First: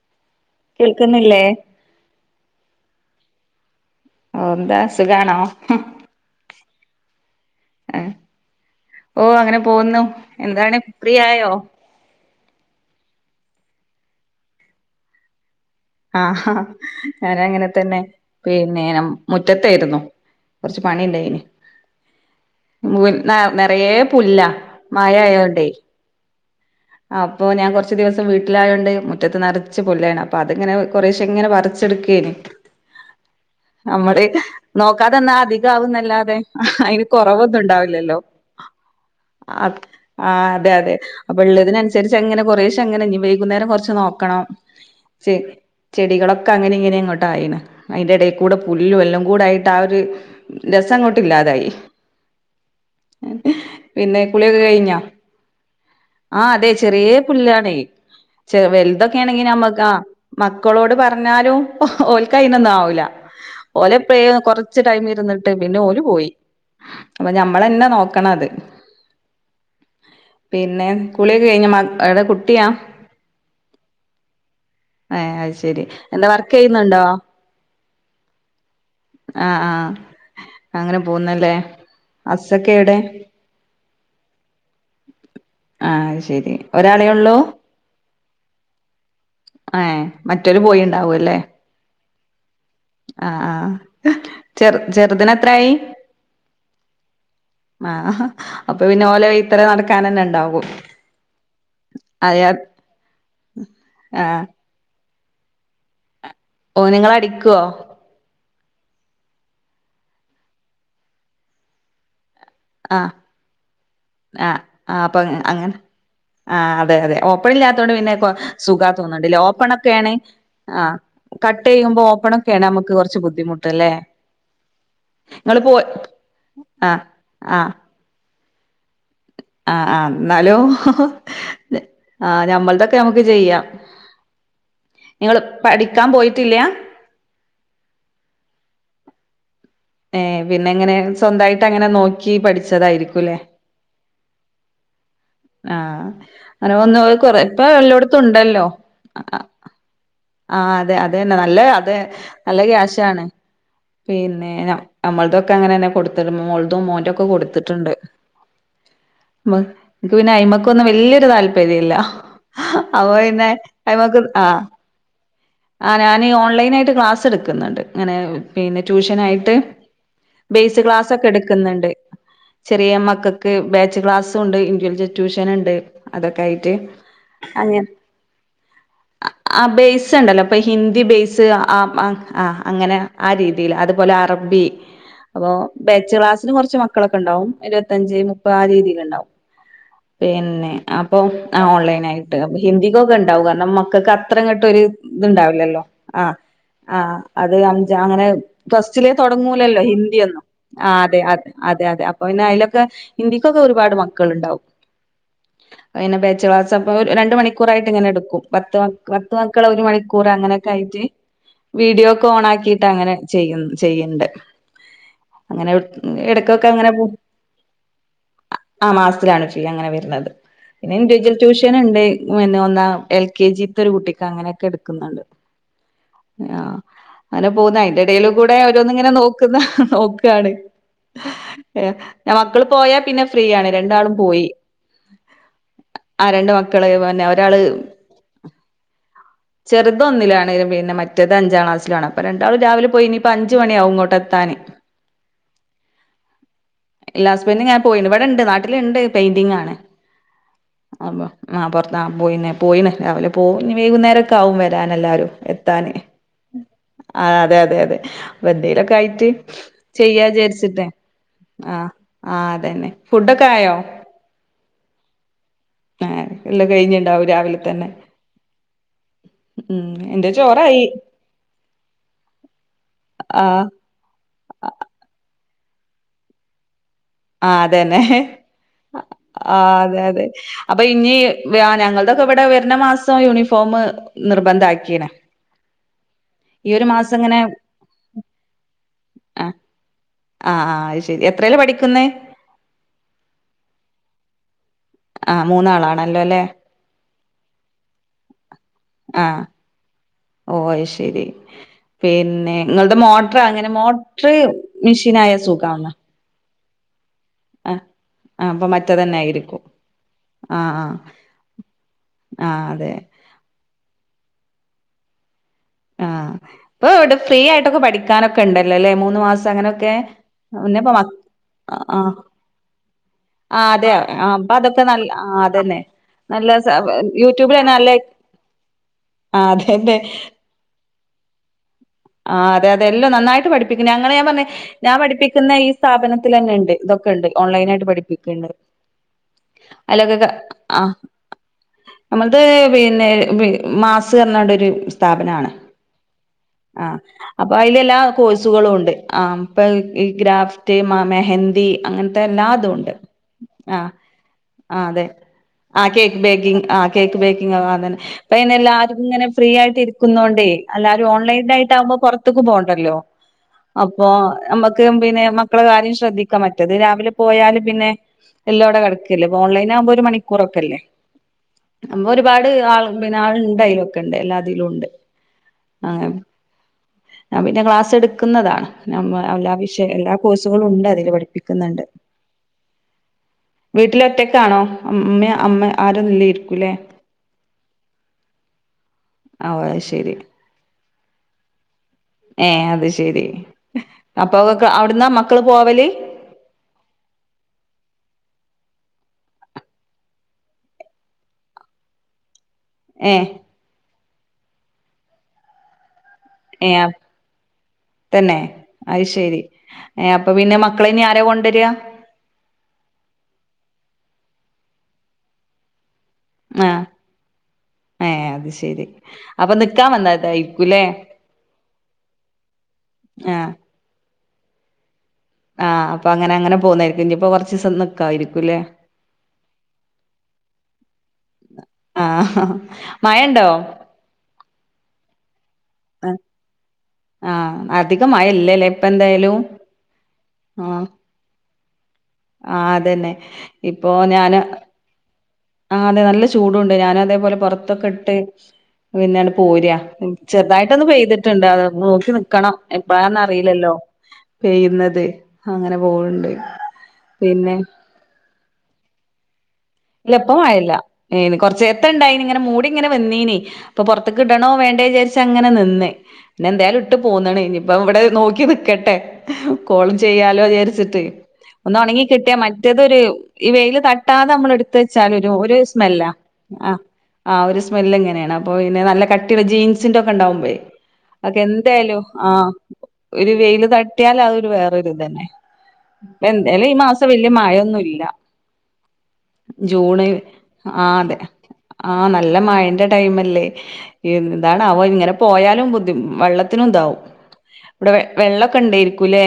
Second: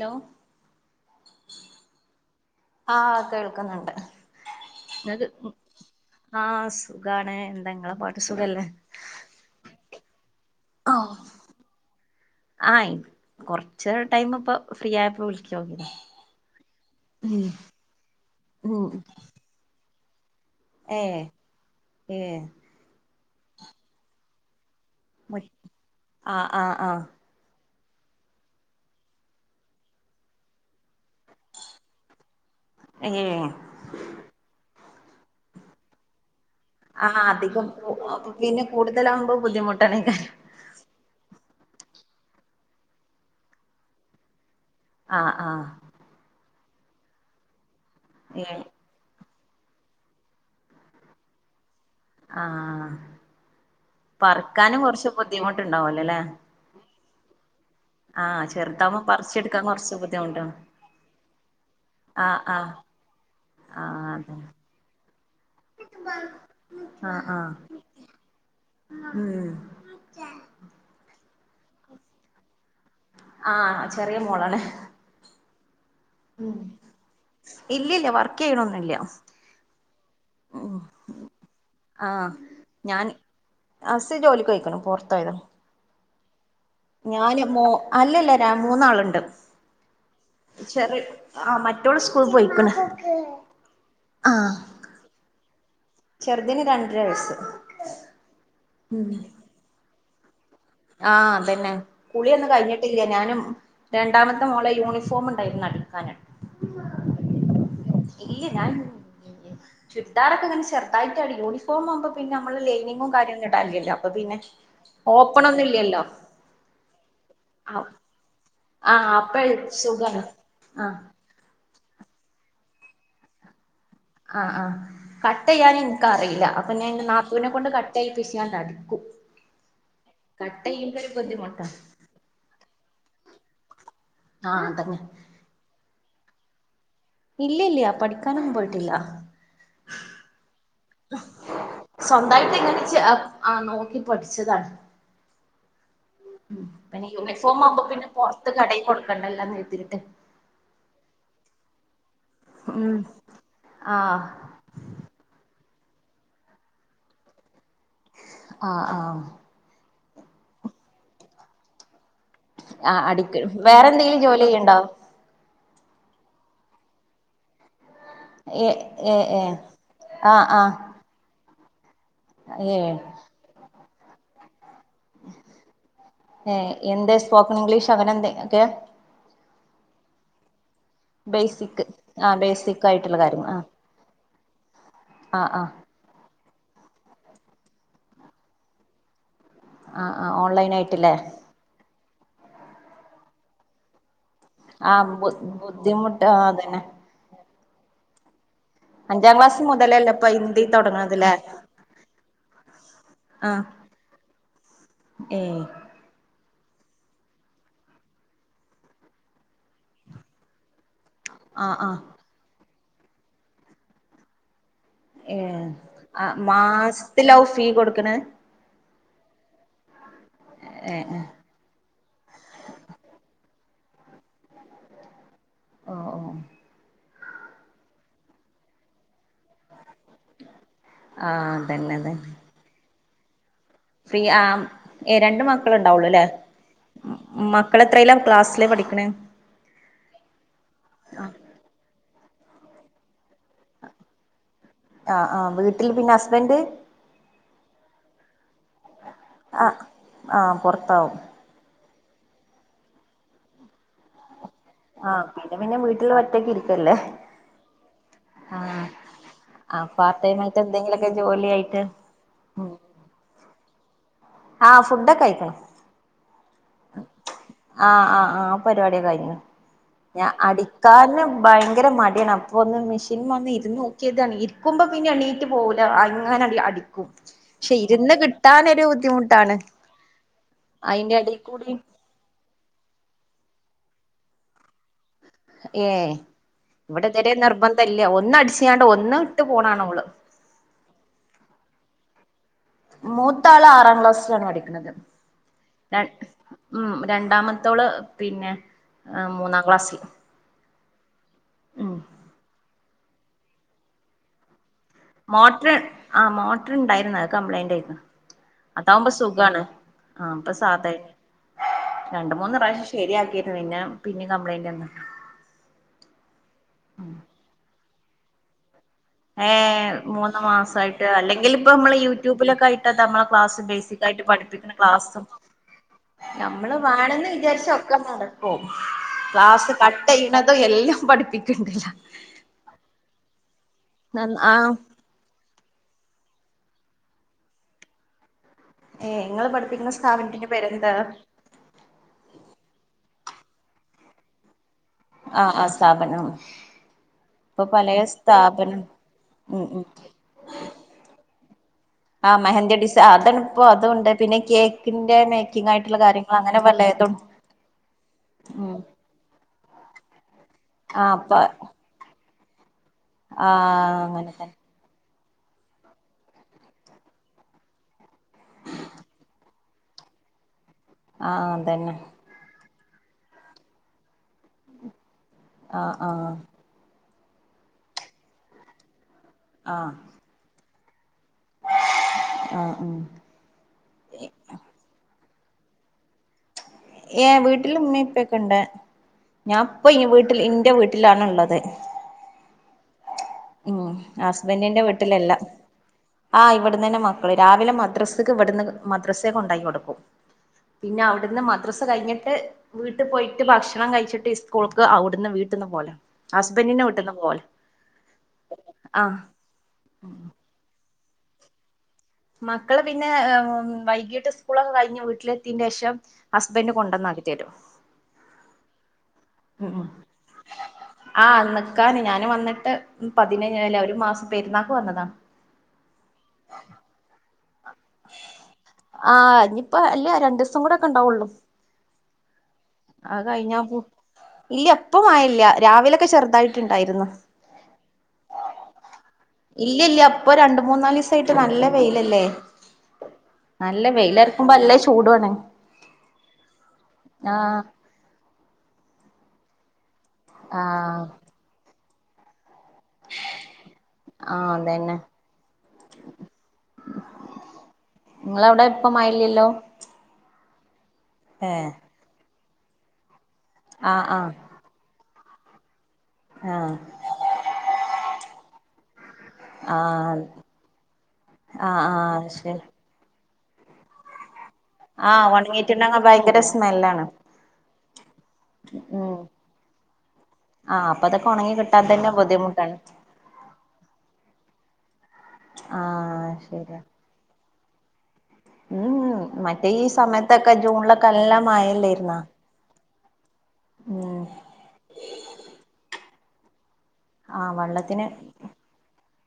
Law കേൾക്ക്ന്നില്ലേ ആഹ് കേൾക്കുന്നുണ്ട് ക്ക് ആഹ് സുഖാണ് എന്താങ്ങളെ പാട് സുഖല്ലേ ഓ അങ്ങനെ പോകുന്നു എന്താണ് ആഹ് ഫ്രീയായോ കൊർച്ചൊരു ടൈം ഇപ്പൊ ഫ്രീയായപ്പോ വിളി ആ ഞാനങ്ങനെ തെന്നെ പിന്നെ ഉം മുറ്റത്തേര്ന്നു കൊർച്ച് ഏഹ് പണിണ്ടേയ് ന് ഏഹ് [unintelligible] ന നെറയെ പുല്ലാ മഴ മു ആയോണ്ടേ ആഹ് ആഹ് ആഹ് അപ്പൊ ഞാൻ കൊറച്ച് കുറച്ച് ദിവസം വീട്ടിലായോണ്ട് മുറ്റത്ത് നെറച്ച് പുല്ലായണ് അപ്പ അത്ങ്ങനെ വെ കൊറശെ ഇങ്ങനെ പറച്ചെടുക്കെനി ഏഹ് നമ്മടെ ഒക്കെ നോക്കാതെന്നാ അധികാവുന്നല്ലാതെ അയിന് ആഹ് കൊറവൊന്നും അധികം ഉണ്ടാവില്ലല്ലോ പിന്നെ കൂടുതലാവുമ്പോ അപ് ബുദ്ധിമുട്ടാണേക്കാരം ആഹ് അതെ അതെ അപ്പോ ഇള്ളതിനനുസരിച് അങ്ങനെ കൊറേശെ അങ്ങനെ ഇനി വൈകുന്നേരം കൊറച്ച് നോക്കണം. ആഹ് ചെ ആഹ് ചെടികളൊക് അങ്ങനിങ്ങനെ ഇങ്ങോട്ട് ആയീണ്. അതിൻ്റെ ഇടയി കൂടെ ഏഹ് പുല്ലും എല്ലാം കൂടായിട്ട് ആ ഒരു രസം അങ്ങോട്ട് ഇല്ലാതായി ആഹ് പിന്നെ കുളിയൊക്കെ പറിക്കാനും കഴിഞ്ഞാ? കൊറച്ച് ബുദ്ധിമുട്ടുണ്ടാവല്ലോ ല്ലേ ആഹ് അതെ ചെറിയ പുല്ലാണെ, ആഹ് ചെറുതാവുമ്പോ വലുതൊക്കെ ആണെങ്കി പറിച്ചെടുക്കാൻ ഞമ്മക്ക് കൊറച്ച് ആഹ് ബുദ്ധിമുട്ടാണ് മക്കളോട് പറഞ്ഞാലും ആഹ് ഓൽക്കയിനൊന്നും ആഹ് ആവൂല, ഓൽ ആഹ് എപ്പഴേ അതെ [unintelligible] കൊറച്ച് ടൈ മിരിന്ന് ട്ട് പിന്നെ ഓര് പോയി, ആഹ് അപ്പൊ ആഹ് ഞമ്മളന്നെ നോക്കണത്, ഉം പിന്നെ കുളിയൊക്കെ കഴിഞ്ഞാ മ ഏടെ കുട്ടിയാ? ആഹ് ചെറിയ മോളാണ് ഏഹ് അയ് ശെരി എന്താ വർക്കെയ്യ്ന്ന് ഇണ്ടോ? ഇല്ലി ഇല്ല വർക്കെയ്യ്ണൊന്ന് ന്നില്ല ആഹ് അങ്ങനെ പോകുന്നല്ലേ ആഹ് ഹസ്സൊക്കെ എവിടെ ഞാൻ അഫ്സ ജോലിക്ക് പൊയ്ക്കുണു പൊർ ത്തൊയെതാ ആഹ് അയ് ശരി ഒരാളെ ഉള്ളൂ ഞാന് മോ അല്ല അല്ല മൂന്നാൾ ഇണ്ട് ഏ മറ്റൊരു ചെറിയ പോയിണ്ടാവും അല്ലേ ആഹ് മറ്റോൾ സ്കൂ ൾ പോയിക്ക്ണ് ആഹ് ആഹ് ചെറ് ചെർതിന് എത്രെ ആയി ചെറുതിന് രണ്ടര വയസ്സ് ആഹ് അപ്പ പിന്നെ ഓലെ വെയ്ത്തെലെ നട്ക്കാനെന്നെ ഇൺ ണ്ടാവു ആഹ് അതന്നെ കുളിയൊന്നും കഴിഞ്ഞിട്ടില്ല ഞാനും ആഹ് രണ്ടാമത്തെ മോളെ യൂണി- ഫോമിണ്ടാരുന്ന് [unintelligible] ഓ നിങ്ങള അടിക്കോ ഉം ചുരിദാറക്കിങ്ങനെ ചെറുതായിട്ടടിക്കും യൂണഫോമൊന്നും പിന്നെമ്മളെ ആഹ് ലൈനിങ്ങും കാര്യന്നും ഇടാല്ലല്ലോ ഓ പിന്നെ ആഹ് ആഹ് അപ്പൊ [unintelligible] അങ്ങനെ ആ അതെ അതെ ആഹ് ഓപ്പണില്ലാത്തോണ്ട് പിന്നെ സുഖാ അപ്പ തോന്ന്ണ്ട് ഓപ്പണൊക്കെണ് സുഖാണ് ആ ആഹ് കട്ടെയ്യുമ്പോ ഓപ്പണ് ക്കേണ് ഞമ്മക്ക് കൊർച്ച് ബുദ്ധിമുട്ട് ആ ആ പോ കട്ടെയ്യാനിന്ക്കറീലാ അപ്പൊ ആഹ് ഞാന്റെ നാത്തൂനേകൊണ്ട് കട്ടെയ്പ്പിച്ച് ണ്ടടിക്കും ആ ആ ന്നാലും ബുദ്ധിമുട്ടാ ആ ഞമ്മളതൊക്കെ ഞമ്മക്ക് ചെയ്യാ ആഹ് അതന്നെ ങ്ങള് പഠിക്കാൻ പോയി ട്ടില്ല ഇല്ല ല്ല പഠിക്കാനൊന്നും പോയിട്ടില്ല ഏ പിന്നെങ്ങനെ സ്വന്തായിട്ടങ്ങനെ നോക്കി സ്വന്തായിട്ട് ഇങ്ങനെ ചെ പഠിച്ചതായിരിക്കൂല്ലേ ആഹ് നോക്കി പഠിച്ചതാണ് ആഹ് ഉം അനെഒന്ന് പിന്നെ ഒഹ് കൊറെ യൂണിഫോം ഇപ്പ ആവുമ്പോ പിന്നെ പൊറത്ത് എല്ലോട്ത്തുണ്ടല്ലോ കടയിൽ കൊടുക്കണ്ടല്ലോന്ന് കരുതിയിട്ട് ആഹ് അതെ അത്എന്നെ നല്ലേയാ അതെ നല്ല ഉം ക്യാഷാണ് ആഹ് പിന്നെ നം നമ്മൾതൊക്- ഒക്കങ്ങനെഞെ കൊടുത്ത്ക്ക്ണ് മോൾതും മോന്റൊക്കെ കൊട്ത്ത് ട്ട്ണ്ട് ആഹ് ആഹ് മ്മക്- ഇൻക്ക് പിന്നെ അയ്മക്കൊന്നും വല്യൊരു താല്പര്യല്ല ആഹ് അപ്പൊ പിന്നെ അടിക്കലും വേറെ എന്തെലും ജോല്യയ്യ്ണ്ടോ ആഹ് ഞാന് ഓൺലൈനായിട്ട് ക്ലാസ് എട്ക്ക്ന്ന്ണ്ട് ങ്ങനെ ഏ പിന്നെ ഏ ഏ ട്യൂഷനായിട്ട് ആഹ് ആഹ് ബേസ് ക്ലാസ്സൊക്കെ എട്ക്‌ ക്ക്ന്ന്ണ്ട്. ഏ ചെറിയ മക്കക്ക് ബെ റ്റ് ക്ലാസ്സൂണ്ട് ഇൻ [unintelligible] ട്യൂഷന് ഇണ്ട് അതൊക്കെ ഏ ആയിറ്റ് എന്ത് സ്പോക്കൺ അങ്ങെനെ ഇംഗ്ലീഷ് അങ്ങനെ എന്തെ ഒക്കെ ആഹ് ബേസ് ച്ചണ്ടെല്ലാപ്പെയ് ഹിന്ദി ബേസ് അ ബേസിക് മ് അ ആ ആഹ് ബേസിക് അങ്ങെനെ ആയിട്ടുള്ള ആ കാര്യങ്ങൾ രീതീല്, അതുപോലെ അറബി [unintelligible] ആഹ് അപ്പൊ ആഹ് ബാച്ച് ക്ലാസ്സ്‌ ഇത് കൊറച്ച് മക്കളൊക്കെ ഇണ്ടാവും ഇരുവത്തഞ്ച് മുപ്പ ആ രീതിലിണ്ടാവും ആഹ് ആഹ് ഓൺലൈൻ പിന്നെ ആയിട്ടില്ലേ അപ്പം ആ ഓൺലൈന് ആയി ട്ട് ഹിന്ദിക്കൊക്കെ ഇണ്ടാവും കാരണം മക്കക്ക് അ അത്രങ്ങട്ട് ഒര് ആ ബു ഇത്ണ്ടാവില്ലല്ലോ ആ ബുദ്ധിമുട്ട് അതന്നെ ആഹ് അത് അത് അഞ്ച അങ്ങനെ ഫസ്റ്റിലേ അഞ്ചാം ക്ലാസ് തൊടങ്ങൂലല്ലോ മുതലല്ലേ ഇപ്പൊ ഹിന്ദിയൊന്നും ഹിന്ദി ആ അതെ തുടങ്ങണതല്ലേ അതെ അതെ അതെ അപ്പ പിന്നെ അതിലൊക്കെ ഹിന്ദിക്കൊക്കെ ആഹ് ഒരുപാട് മക്കളുണ്ടാവും ഏ പിന്നെ ബാച്ച് ക്ലാസ്സ്‌ [unintelligible] രണ്ട് മണിക്കൂറായിട്ട് ഇങ്ങനെ എടുക്കും പത്ത് മക്ക് പത്ത് മക്കളെ ഒരു മണിക്ക് കൂറ് അങ്ങനൊക്ക് കായിറ്റ് ആഹ് ആഹ് വീഡിയോക്കെ ഓണാക്കി ട്ട് അങ്ങനെ ചെയ്യ് ചെയ്യണ്ട് ഏഹ് അങ്ങനെ ആ ഇടക്കൊക്കെ അങ്ങനെ പോവും. മാസത്തിലാവൂ ഫീ കൊടുക്കണേ? ആ മാസത്തിലാണ് ഫീ അങ്ങനെ വെരുന്നത് പിന്നെ ഏ ഏ ഇൻവിജ്വൽ ട്യൂഷൻ ഇണ്ട് പിന്നെ ഒന്നാ എൽ കെ ജി ത്ത് ഒര് കുട്ടിക്ക് അങ്ങനൊക്കെ ഇട്ത്ത് ക്ക്ന്ന് ഇണ്ട് ഓ ഓ ആ അങ്ങനെ പോവ്ന്ന് അയിന്റെ എടെൽ കൂടെ ഓരോന്ന് ഇങ്ങനെ നോക്ക്ന്ന് നോക്കാണ് ആഹ് എ അതന്നെ അതന്നെ ഞാൻ മക്കൾ പോയാ പിന്നെ എഫ് ഫ്രീ ആ ഏ രണ്ട് മക്കൾ ഇണ്ടാവൊള്ളുലെ ആ രണ്ട് മക്കള് പിന്നെ മ് ഒരാള് മക്കൾ എത്രെലാ ക്ലാസിൽ പഠിക്ക്ണെ ചെറുത് ഒന്നിലാണ് പിന്നെ മറ്റത് അഞ്ചാം ക്ലാസ്സിൽ ആ അപ്പ രണ്ടാളും രാവിലെ പോയി ഇനി പ്പം അഞ്ചു മണിയാവും ഇങ്ങോട്ട് എത്താൻ ആഹ് ആഹ് വീട്ടിൽ പിന്നെ ഹസ്ബൻഡ് ഇല്ല ഹസ്ബെൻന്റ് ഇങ്ങനെ പോയിണ് ഇവടെണ്ട് നാട്ട്ൽ ഇ ണ്ട് പെയ്ന്റിങ്ങാണ് ആഹ് ആഹ് പൊറത്താവും അപ്പൊ ആ പൊർ ആ പോയിന്നേ പോയിണ് രാവിലെ പോവും ഇഞ് വൈകുന്നേരം ക്കാവും വെരാൻ ആഹ് എല്ലാരും പിന്നെ പിന്നെ എത്താന് വീട്ടിൽ ഒറ്റക്ക് ഇരിക്കല്ലേ ആ അതെ അതെ അതെ അപ്പ ആഹ് എന്തേലൊക്കെ ആയിട്ട് ആഹ് പാർട്ട് ചെയ്യാ ടൈം ആയിട്ട് വിചാര്ച്ചിട്ടെ എന്തെങ്കിലുമൊക്കെ ജോലി ആ ആയിട്ട് ആ അതെന്നെ ഫുഡൊക്കെ ആയോ ആ ഫുഡൊക്കെ അയിക്ക്ണ് കെഴിഞ്ഞ്ണ്ടാവും രാവിൽ തന്നെ ഉം [unintelligible] ഞ എന്റെ ചോറായി അടിക്കാന് ഭയങ്കര മടിയാണ് അപ്പൊ ഒന്ന് മിഷീൻമ്മെ ആ ഒന്ന് ഇര്ന്നോക്കിയെതാ ക്കാണ് ഇര്ക്കുമ്പോ പിന്നെ എണീ [unintelligible] പോവൂല അങ്ങനെ അടി അടിക് ആഹ് അതന്നെ ബുദ്ധിമുട്ടാണ് ആഹ് അതെ അതെ അപ്പൊ ഇനി അയിന്റെ എടയിൽ വ്യ കൂടി ഞങ്ങൾതൊക്കെ പെ ഇവടെ വെര്ന്ന മാസം യൂണിഫോമ് നിർബന്ധാക്കീണ്. ഏഹ് ഈ ഒരു ഇവടെ മാസം തെരെ ഇങ്ങനെ നിർബന്ധല്ല ഒന്നട്ച്യാണ്ട് ഒന്ന് ഇട്ട് പോണാണ ഓള്. എത്രേല പഠിക്ക് ന്നെ? മൂത്താള് ആറാം ക്ലാസ്സിലാണ് പഠിക്കു ആ മൂന്നാളാണല്ലോ അല്ലേ ഉം രണ്ടാമത്തോള് പിന്നെ ആ മൂന്നാം ക്ലാസ്സിൽ ഓ അത് ശരി ഉം പിന്നെ ഇങ്ങൾത് മോ പ്പ അങ്ങനെ മോട്ര് മെഷീനായ സുഖാണ് ട്ട്ണ്ടായിര്ന്ന ആഹ് കംപ്ലയ്ൻ്റായ്‌ര്ന്ന് ആഹ് അപ്പൊ അതാവുമ്പ മറ്റേതന്നെ സുഖാണ് ആയിരിക്കും ആഹ് പ്പ സാധ രണ്ട് മൂന്ന് ആഹ് പ്രാവശ്യ അതെ ശരിയാക്കിര്ന്ന് പിന്നെ പി കംപ്ലെയ്ൻ്റെന്ന് ആഹ് പ്പോ വടെ ഫ്രീ യായിട്ടൊക്കെ പഠി ക്കാനൊക്കെ ഉണ്ട് ഏഹ് മൂന്നു മുന്നേപ്പോ മ മാസമായിട്ട് അല്ലെങ്കിൽ ഇപ്പ നമ്മ ആഹ് യൂട്യൂബിലൊക്കെ ആയിട്ടാ നമ്മളെ ആ ക്ലാസ്സ അതെ ബേസിക് ആയിട്ട് ആ അപ്പൊ പഠിപ്പിക്കണ അതൊക്കെ നല്ല ക്ലാസ്സും ആ അതന്നെ നല്ല നമ്മളെ വേണന്ന് യൂട്യൂബിൽന്നെ വിചാരിച്ച നല്ല ഒക്കെ നടക്കും ആ ക്ലാസ് അതെതെ കട്ടു ചെയ്യണതും എല്ലാം പഠിപ്പിക്കണ്ടില്ല ആ അതെതെ എല്ലാം നന്നായിട്ട് പഠിപ് ങ്ങനെ അങ്ങനെയാ ഞാൻ പറഞ്ഞെ ആ ഞാൻ പഠിപ്പിക്കുന്ന ഈ സ്ഥാപനം ലെന്നെണ്ട് ഇതൊക്കെണ്ട് ഓൺലൈനായിട്ട് പഠിപ്പിക്കണ്ട് ഏ ഇങ്ങള് പഠിപ്പിക്കുന്ന അലൊക്കെ സ്ഥാപനത്തിന്റെ ആ പേരെന്താ നമ്മൾത് പിന്നെ ബി മാസ് എങ്ങാണ്ടൊരു ആഹ് ആഹ് സ്ഥാപനം ആ അപ്പൊ ഇപ്പൊ അയില് എല്ലാ പലേ കോഴ്സുകളും സ്ഥാപനം ഉണ്ട് ആ ഉം ഇപ്പം ഉം ഗ്രാഫ്റ്റ് മാ മെഹന്തി അങ്ങനത്തെ ആ എല്ലാ ഇതും മെഹന്തി ഉണ്ട് ഡിസ അതാണ് ഇപ്പോ ആ അതുണ്ട് പിന്നെ ആ അതെ കേക്കിന്റെ മേക്കിംഗ് ആ ആയിട്ടുള്ള കേക്ക് കാര്യങ്ങൾ അങ്ങനെ ബേക്കിംഗ് ആ പലേതും കേക്ക് ബേക്കിംഗ് അങ്ങനെ പിന്നെ ഉം എല്ലാർക്കും ഇങ്ങനെ ഫ്രീ ആയിട്ട് തിരിക്കുന്നോണ്ടേ ആ എല്ലാരും അപ്പ ഓൺലൈൻ നായിട്ട ആകുമ്പോ പൊറ ത്തെക്ക് പോകണ്ടല്ലോ ആ അപ്പൊ അങ്ങനെ തന്നെ നമ്മക്കും പിന്നെ മക്കളെ കാര്യം ശ്രദ്ധിക്ക മറ്റേത് രാവിലെ പോയാലും പിന്നെ എല്ല അവടെ കെടക്കലേ അപ്പോ ഓൺലൈനാകുമ്പോ ഒരു മണിക്കൂറൊക്കല്ലേ ആ അതന്നെ നമ്മ ഒരുപാട് ആൾ പിന്നെ ആ [unintelligible] ക്ക്ണ്ട് എല്ലാതിലും ണ്ട് ആ ആ ഞാൻ പിന്നെ ക്ലാസ്സെടുക്ക്ന്നതാണ് നമ്മ എല്ലാ ആ വിഷയം എല്ലാ കോഴ്സുകളും ഉണ്ട് അതി - [unintelligible] ക്ക്ന്ന്ണ്ട് ആ ഉം വീട്ടില് ഒറ്റക്കാണോ മ്മ്യ അമ്മെ ആരും ഇല്ലെയ്ര് ഏഹ് വീട്ടിൽ ഇമ്മിം ഇപ്പെ ക്കെണ്ട് ഓ ഞാ അത് ഇപ്പ അയിന് ശരി വീട്ട്ൽ ഇന്റെ വീട്ട് ട്ട്ലാണ് ഇള്ളെത് ഏഹ് അത് ശരി ഉം അപ്പൊ ഹസ്ബെന്റിന്റെ അവിടുന്നാ വീട്ട്ൽ അല്ല മക്കള് പോവല് ആഹ് ഇവെട്ന്നെന്നെ മക്കെൾ രാവിലെ മദ്രാസ്ക്ക് ഇവെട്ന്ന് മദ്രസേക്ക ഉണ്ടാക്കി കൊടുക്കും പിന്നെ അവിടുന്ന് മദ്രസ കഴിഞ്ഞിട്ട് വീട്ടിൽ ഏ പോയിട്ട് ഭക്ഷണം കഴിച്ചിട്ട് ഇ സ്കൂൾക്ക് അവിടന്ന് വീട്ടിന്ന് പോലെ ഹസ്ബൻഡിനെ വിട്ടൊന്നും പോവല്ല് ങേ അത് ശരി ങേ അപ്പൊ പിന്നെ മ ക്കളെ ഇനി ആരാ കൊണ്ടൊരിക മക്കള് പിന്നെ വൈകീട്ട് സ്കൂളൊക്കെ കഴിഞ്ഞു വീട്ടിലെത്തീനേഷം ആ ഹസ്ബൻഡ് കൊണ്ടന്നാക്കി തരോ ഏ അത് ശരി അപ്പൊ ഉം നിക്കാൻ വന്നതായിരിക്കൂല്ലേ ആ നിക്കാന് ഞാന് വന്നിട്ട് ആ പതിനേ അല്ല ഒരു മാസം പെരുന്നാക്ക് വന്നതാ ആ അപ്പ അങ്ങനങ്ങന പോകുന്നെയായിരിക്കും ഇനി ഇപ്പൊ കുറച്ച് ദിവസം നിക്കായിരിക്കൂല്ലേ ആഹ് ഇനിയിപ്പോ അല്ല രണ്ട് ദിവസം കൂടെ ഒക്കെ ആഹ് ഹ ഹ ആ കഴിഞ്ഞാ പൂ ഇല്യ ഇപ്പൊ മഴല്ല്യ രാവിലൊക്കെ ആ ചെറുതായിട്ട് ണ്ട് ആഹ് അധിക മഴ ഇല്ലല്ലേ ഇപ്പ ന്തായാലും ഇല്ല ഇല്ല ഇപ്പൊ രണ്ട് ആഹ് മൂന്നാലീസായിട്ട് നല്ല വെയിലല്ലേ ആഹ് അതന്നെ നല്ല ഇപ്പൊ ഞാന് വെയിലറ്ക്കുമ്പോ നല്ല ചൂടുവാണ് ആഹ് അതെ നല്ല ചൂടുണ്ട് ഞാനതേപോലെ അതേപോലെ ആഹ് പൊറത്ത് ഇക്കൊട്ട് പിന്നെണ്ട് പോര ചെറുതായിട്ടൊന്ന് ആഹ് പെയ്‌ത്ട്ട്ണ്ട് അത് [unintelligible] ഇന്ന്ക്കണം എപ്പഴാന്നറീല്ലല്ലോ ആഹ് അതന്നെ പെയ്യുന്നത് അങ്ങനെ പോവ്ണ്ട് പിന്നെ നിങ്ങളവിടെ ഇപ്പ മഴയില്ലല്ലോ ഇല്ല ഇപ്പ മയല്ല്യ എന് കൊറച്ച് ഏഹ് നേരത്ത്ണ്ടായിനി ഇങ്ങനെ മൂടി ഇങ്ങനെ വന്നീനി അപ്പൊ ആഹ് പൊറത്തക്ക് ആഹ് ഇടണോ വേണ്ടേ വിചാരിച്ച് ച്ച് അങ്ങനെ നിന്ന് ആഹ് എന്തായാലും ഇട്ട് പോന്നാളി ഇനിയിപ്പ ഇവിടെ നോക്കി നിക്കട്ടെ കോള് ആഹ് ചെയ്യാലോ വിചാരിച്ചിട്ട് ഒന്ന് ആഹ് ഉണങ്ങി ആഹ് കിട്ടിയ ശരി മറ്റേതൊരു ഈ വെയിൽ തട്ടാതെ നമ്മള് എടു ത്ത് വച്ചാൽ ആഹ് ഒരു ഒണങ്ങിട്ടുണ്ടെങ്കി സ്മെല്ലാ ഭയങ്കര ആ സ്മെല്ലാണ് ആ ഒരു മെല്ല ങ്ങന ന്നാപ്പോ പിന്നെ നല്ല ഉം കട്ടിള്ളെ ജീൻസിന്റെ ഒക്കെ ഇണ്ടാവുമ്പെ ആഹ് അപ്പൊ അതൊക്കെ അയൊക്കെ ഒണങ്ങി കിട്ടാൻ എന്തായാലും തന്നെ ആഹ് ബുദ്ധിമുട്ടാണ് ഒര് വെയിൽ തട്ടിയാൽ അയ് [unintelligible] [unintelligible] ആഹ് എന്തായാലും ഈ മാസം വലിയ മഴ ഒന്നു [unintelligible] മ് ഹ് ജൂണ് ആഹ് അതെ ആഹ് മഴയല്ലായിരുന്നോ നല്ല മഴേന്റെ ടൈമല്ലേ ഉം എന്താണാവോ ഇങ്ങനെ പോയാലും ബുദ്ധി വെള്ളത്തിനും എന്താവും. ആഹ് ഇവിടെ വെ വെള്ളത്തിന് വെള്ളെക്കെ ഇണ്ടായിരിക്കൂല്ലേ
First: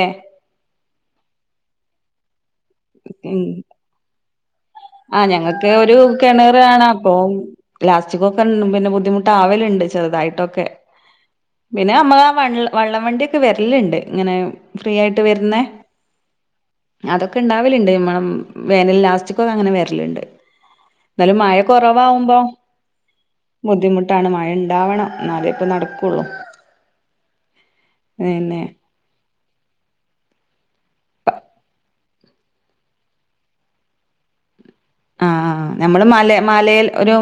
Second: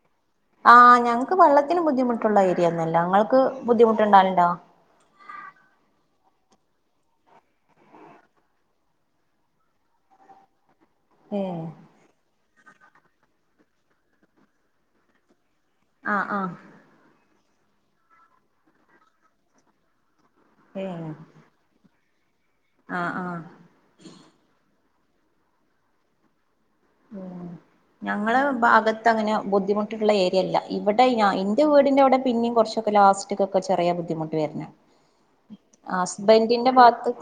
ആഹ് ഞങ്ങക്ക് വെള്ളത്തിന് ബുദ്ധിമുട്ടുണ്ടായി. [unintelligible] ഇങ്ങൾക്ക് ഉം ബുദ്ധിമുട്ടുണ്ടാവലുണ്ടോ? പ്പെഏണപോയി ലാസ്റ്റ്ക്കൊകെ പിന്നെ ബുദ്ധിമുട്ട് ആവല്ണ്ട് ചെറുതായിട്ടൊക്കെ ഏഹ് പിന്നെ നമ്മളാ വെള്ള് വള്ളം വണ്ട്യെക്കെ വര്ല്ണ്ട് ഇങ്ങനെ ഫ്രീ ആയിട്ട് വര്ന്നെ ആഹ് ആഹ് ഒക്കെ ഇണ്ടാവല്ണ്ട് നമ്മ വേനൽ ലാസ്റ്റ്ക്കോ അങ്ങനെ വര്ല്ണ്ട് ഏഹ് ന്നലും മഴ കൊറവ്- ഇപ്പാവുമ്പം ആഹ് ആഹ് ബുദ്ധിമുട്ടാണ് മഴ ഇണ്ടാവണം എന്നാലേ ഇപ്പ നടക്കുള്ളൂ ഉം ഞങ്ങള പിന്നെ ഭാഗത്ത് അങ്ങനെ ബുദ്ധിമുട്ടുള്ള ഏരിയല്ല ഇവിടെ ഞ ഇന്റെ വീടിന്റെ അവിടെ പിന്നെയും കുറച്ചൊക്കെ ലാസ്റ്റ്ക്കൊക്കെ ചെറിയ ബുദ്ധിമുട്ട് വരുന്ന ആ നമ്മള് മല മലയിൽ ഒരു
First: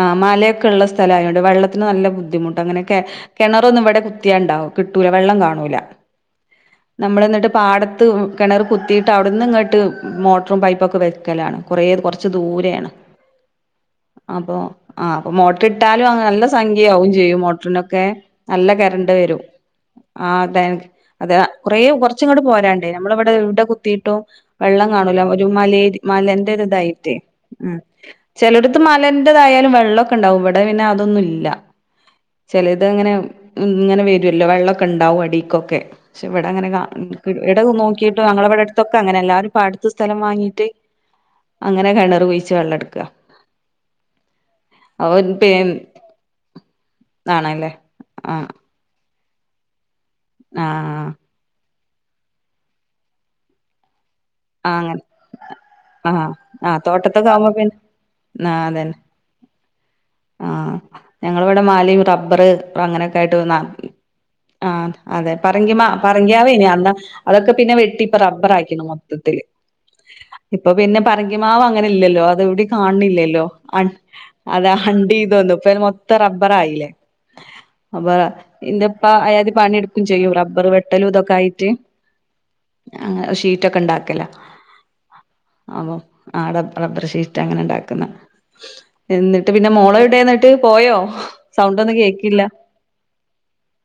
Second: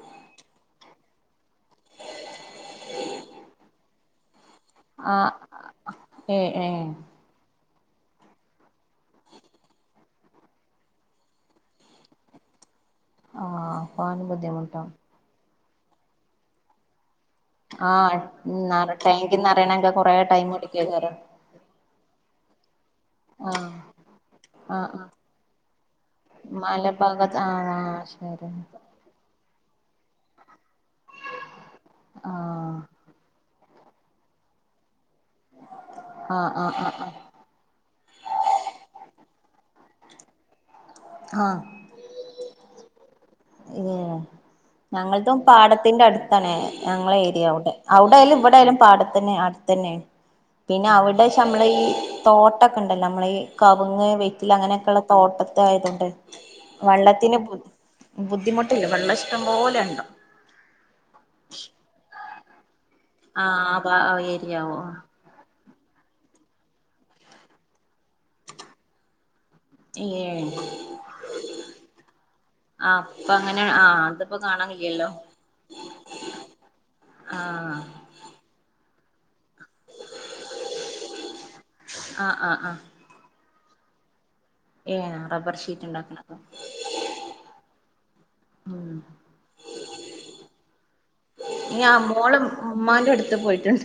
ആ മലയൊക്കെ ഉള്ള സ്ഥലയൊണ്ട് വെള്ളത്തിന് നല്ല ബുദ്ധിമുട്ട് അങ്ങനെ കെ കെണറൊന്നും ഇവിടെ കു ത്തിയണ്ടാവും കിട്ടൂല ആ വെള്ളം കാണൂല ഏ ഏ നമ്മള് എന്നിട്ട് പാടത്ത് കിണറ് കുത്തിയിട്ട് അവിടെന്ന് ഇങ്ങോട്ട് മോട്ടറും പൈപ്പൊക്കെ വയ്ക്കലാണ് കുറേ കുറച്ച് ദൂരെയാണ് ആ അപ്പൊ അവന് അപ്പൊ ബുദ്ധിമുട്ടാവും ആഹ് അപ്പൊ മോ ട്ടിട്ടാലും അതന്നെ നല്ല സംഖ്യയാവും ചെയ്യും മോട്ടറിനൊക്കെ ആഹ് നല്ല നറ കരണ്ട് ടേങ്കി വരും നറയണെങ്കി കൊറേ ടൈമ് അടിക്ക കര കൊറച്ച് ഇങ്ങോട്ട് പോരാ ണ്ട് നമ്മള ഇവിടെ ഇവിടെ കുത്തിട്ടും ആ വെള്ളം ആ കാണൂല ഒരു മലെ മലൻ്റെ ഇതായിട്ടേ മലഭാഗത്ത് ആ ഉം ആ ശരി ചെലടത്ത് മലൻ്റെതായാലും വെൾ ള്ളൊക്കെണ്ടാവും ഇവ് ഇടെ പിന്നെ അതൊന്നും ഇല്ല ആ ചെലേത് അങ്ങനെവും ങ്ങനെ വെരൊല്ലോ വെള്ളൊക്കണ്ടാവും അടീക്കൊക്കേ ആ ആ ഇവടങ്ങനെ കാ ആ ഉം കി എട നോക്കീട്ട് ഞങ്ങളെ ഇവടെ അട്ത്തൊക്കങ്ങനെ എല്ലാരും പാട്ത്ത് സ്ഥലം വാങ്ങീട്ടെ ആഹ് ഏഹ് ഞങ്ങള്തും എടുക്കുക പാടത്തിന്റെ അട്ത്താണെ ഞങ്ങളെ ഏരിയ ആണല്ലേ അവ്ടെ ഔടായാലും ആഹ് ഇവടായാലും പാട ത്തിന് അട്ത്തന്നെ പിന്നെ ആഹ് അവ്ടേച്ചാ അമ്മളെ ഈ തോട്ടൊക്കണ്ടല്ലോ അമ്മള ഈ കവ്ങ്ങ് വെ റ്റില ആഹ് അങ്ങനെ അങ്ങനെയൊക്കള്ളെ തോട്ടത്ത് ആയതോ ആഹ് ആഹ് തോട്ടത്തൊക്കെ ആവുമ്പോ പിന്നെ ആ ബുദ്ധിമുട്ടില്ല അതന്നെ വെള്ളം ഇഷ്ടം പോലെ ഉണ്ട് ആഹ് ഞങ്ങളി ഇവിടെ മലയും റബ്ബറ് ഇപ്പൊ അങ്ങനെയൊക്കെ ആയിട്ട് ആ [unintelligible] ആ ആ ഏരിയാവോ അതെ പറിങ്കിമാ പറി-, [unintelligible] അതൊക്കെ പിന്നെ വെട്ടി ഇപ്പൊ റബർ ആക്കി [unintelligible] മൊത്തത്തില് ഏ ഇപ്പൊ പിന്നെ പറങ്കിമാവ് അങ്ങനെ ഇല്ലല്ലോ അത് ഇവിടെ ആ അപ്പൊ കാണണില്ലല്ലോ അങ്ങനെ ആ അതിപ്പോ കാണാൻ അതാ കഴിയല്ലോ അണ്ടി [unintelligible] ഇപ്പം മൊത്തം റബ്ബറായില്ലേ ആ അപ്പൊ [unintelligible] [unintelligible] പണിയെടുക്കും ചെയ്യും റബ്ബർ വെട്ടലും ഇതൊക്കെ ആയിട്ട് ആ ആ ആ ആ ഷീറ്റ് റ്റക്കണ്ടാ ക്കെല്ല ഏ റബ്ബർ ഷീറ്റ് ആന്നോ ഉണ്ടാക്കണ ആട റബർഷീറ്റ അങ്ങനെ ഇണ്ടാക്കുന്ന ഉം എന്നിട്ട് പിന്നെ മോളെവിടെ എന്നിട്ട് പോയോ സൗണ്ട് ഞാ ഒന്നും മോള് കേക്കില്ല ഉമ്മാന്റെ അടുത്ത് പോയിട്ടുണ്ട്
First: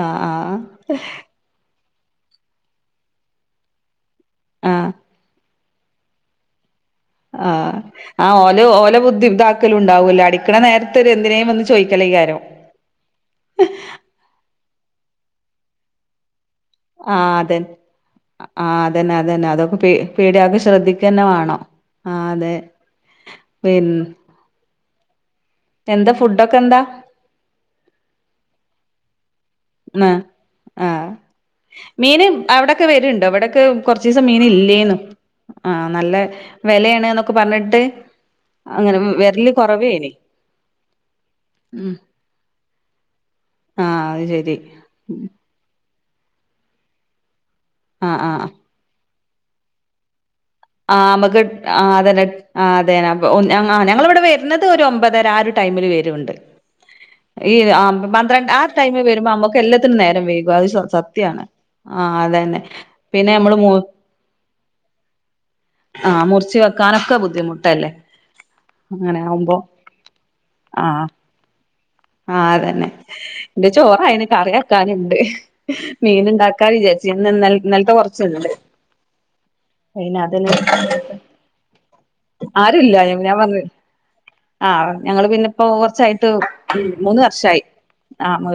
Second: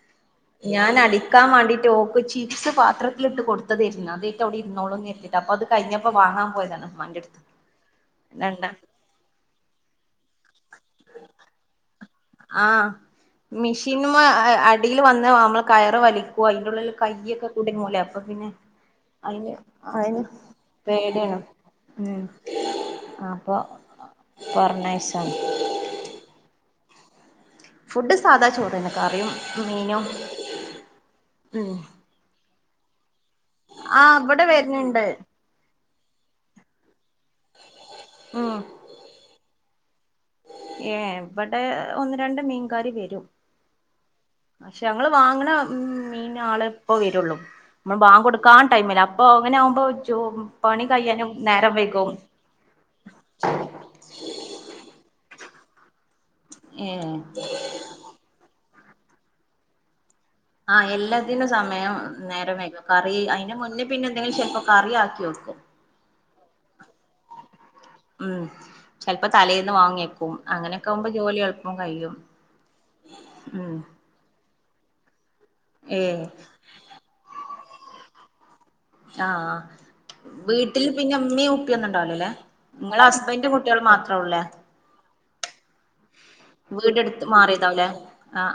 ആഹ് ആഹ് ഞാൻ അടിക്കാൻ വാണ്ടിട് ഓക്ക് ചിപ്സ് പാത്രത്തിലിട്ട് കൊടുത്തതായിരുന്നു അത് അവിടെ ആഹ് ഇരുന്നോളും എന്ന് കരുതിയിട്ട് അപ്പൊ അത് കഴിഞ്ഞപ്പോ വാങ്ങാൻ പോയതാണ് ഉമ്മാന്റെടുത്ത് ആ ആ ഓല് രണ്ട ഓല ബുദ്ധിണ്ടാക്കലുണ്ടാവൂല്ലോ അടിക്കണ നേരതത്ത് എന്തിനേലും വന്ന് ചോയ് ആ മിഷീൻമെ അട് ടിയിൽ വന്ന് നമ്മള് കയറ് വലി ഹൊ അയിന്റുള്ളില് ആഹ് കയ്യൊക്കെ അതന്നെ കുടുങ്ങൂലേ അപ്പൊ പിന്നെ ആഹ് അതന്നെ അതന്നെ അയിന് അതൊക്കെ പേ അയിന് പേടിയാകെ ശ്രദ്ധിക്കന്നെ പേട്യണ് വേണം ഉം ആഹ് അതെ അപ്പൊ പിൻ പറഞ്ഞയച്ച് ഏ എന്താ ഫുഡൊക്കെന്താ? ഫുഡ് സാദാ ചോറന്നെ കറിയും മീനും ണ് ആ ഉം മീന് അവടെ ക്കെ വെര് ഇവടൊക്കെ ആഹ് കൊർച്ചീസം ഇവിടെ മീനില്ലേന്നു വരുന്നുണ്ട് ആ നല്ല വെ ലേണ്ന്നൊക്കെ പർഞ്ഞിട്ട് അങ്ങനെ വെര്ല് കൊറവേനി ഏ ഇബടെ ഉം ഒന്ന് രണ്ട് മീൻകാര് വെരും ആഹ് അത് ശെരി അ ഷെ ഞങ്ങള് വാങ്ങ്ണ ഉം മീൻ ആളെ ഇപ്പ വെരൊള്ളൂ മ്മളെ ആഹ് ആഹ് ബാങ്കൊട്ക്കാൻ ടൈമില അപ്പൊ അങ്ങനെ ആകുമ്പോ പണി ആ കഴിയാനും നമുക്ക് നേരം ആ വൈകും അതന്നെ ആ അതന്നെ ആ ഞങ്ങടിവിടെ വരുന്നത് ഒരു ഒമ്പതര ആ ടൈമിൽ വേരുണ്ട്. ഏഹ് ഈ ആ പന്ത്രണ്ട് ആ ടൈമി വെരുമ്പോ നമ്മക്ക് എല്ലത്തിനും നേ ആഹ് എല്ലാത്തിനും സമയം നേരം അതന്നെ വെകും കറി പിന്നെ അയിന് നമ്മള് മു മുന്ന് പിന്നെ എന്തെങ്കിലും ചെൽപ്പം കറിയാക്കി വെക്കും ആഹ് മുറിച്ച് വെക്കാനൊക്കെ ബുദ്ധിമുട്ടല്ലേ ഉം അങ്ങനെ ചിലപ്പോ ആവുമ്പോ തലേന്ന് വാങ്ങിയേക്കും അങ്ങനെയൊക്കെ ആഹ് ആകുമ്പോ ജോലി എളുപ്പം കഴിയും ആഹ് അതന്നെ ന്റെ ഉം ചോറായിന് കറിയ ക്കാനിണ്ട് ഏഹ് മീന് ഉണ്ടാക്കാ വിചാരിച്ച് ഇന്നെന്താ ഇന്നൽത്തെ കൊറച്ച്ണ്ട് ആഹ് വീട്ടിൽ പിന്നെ ഉമ്മി ഉപ്പെയൊന്നു ആരുല്ല ഞാൻ പറഞ്ഞ് മാത്രേ ഉള്ളേ ആ ഞങ്ങള് പിന്നെ ഇപ്പോ കുറച്ചായിട്ട് മൂന്ന് വീടെടുത്ത് വർഷമായി മാറിയതാവുല്ലേ ആ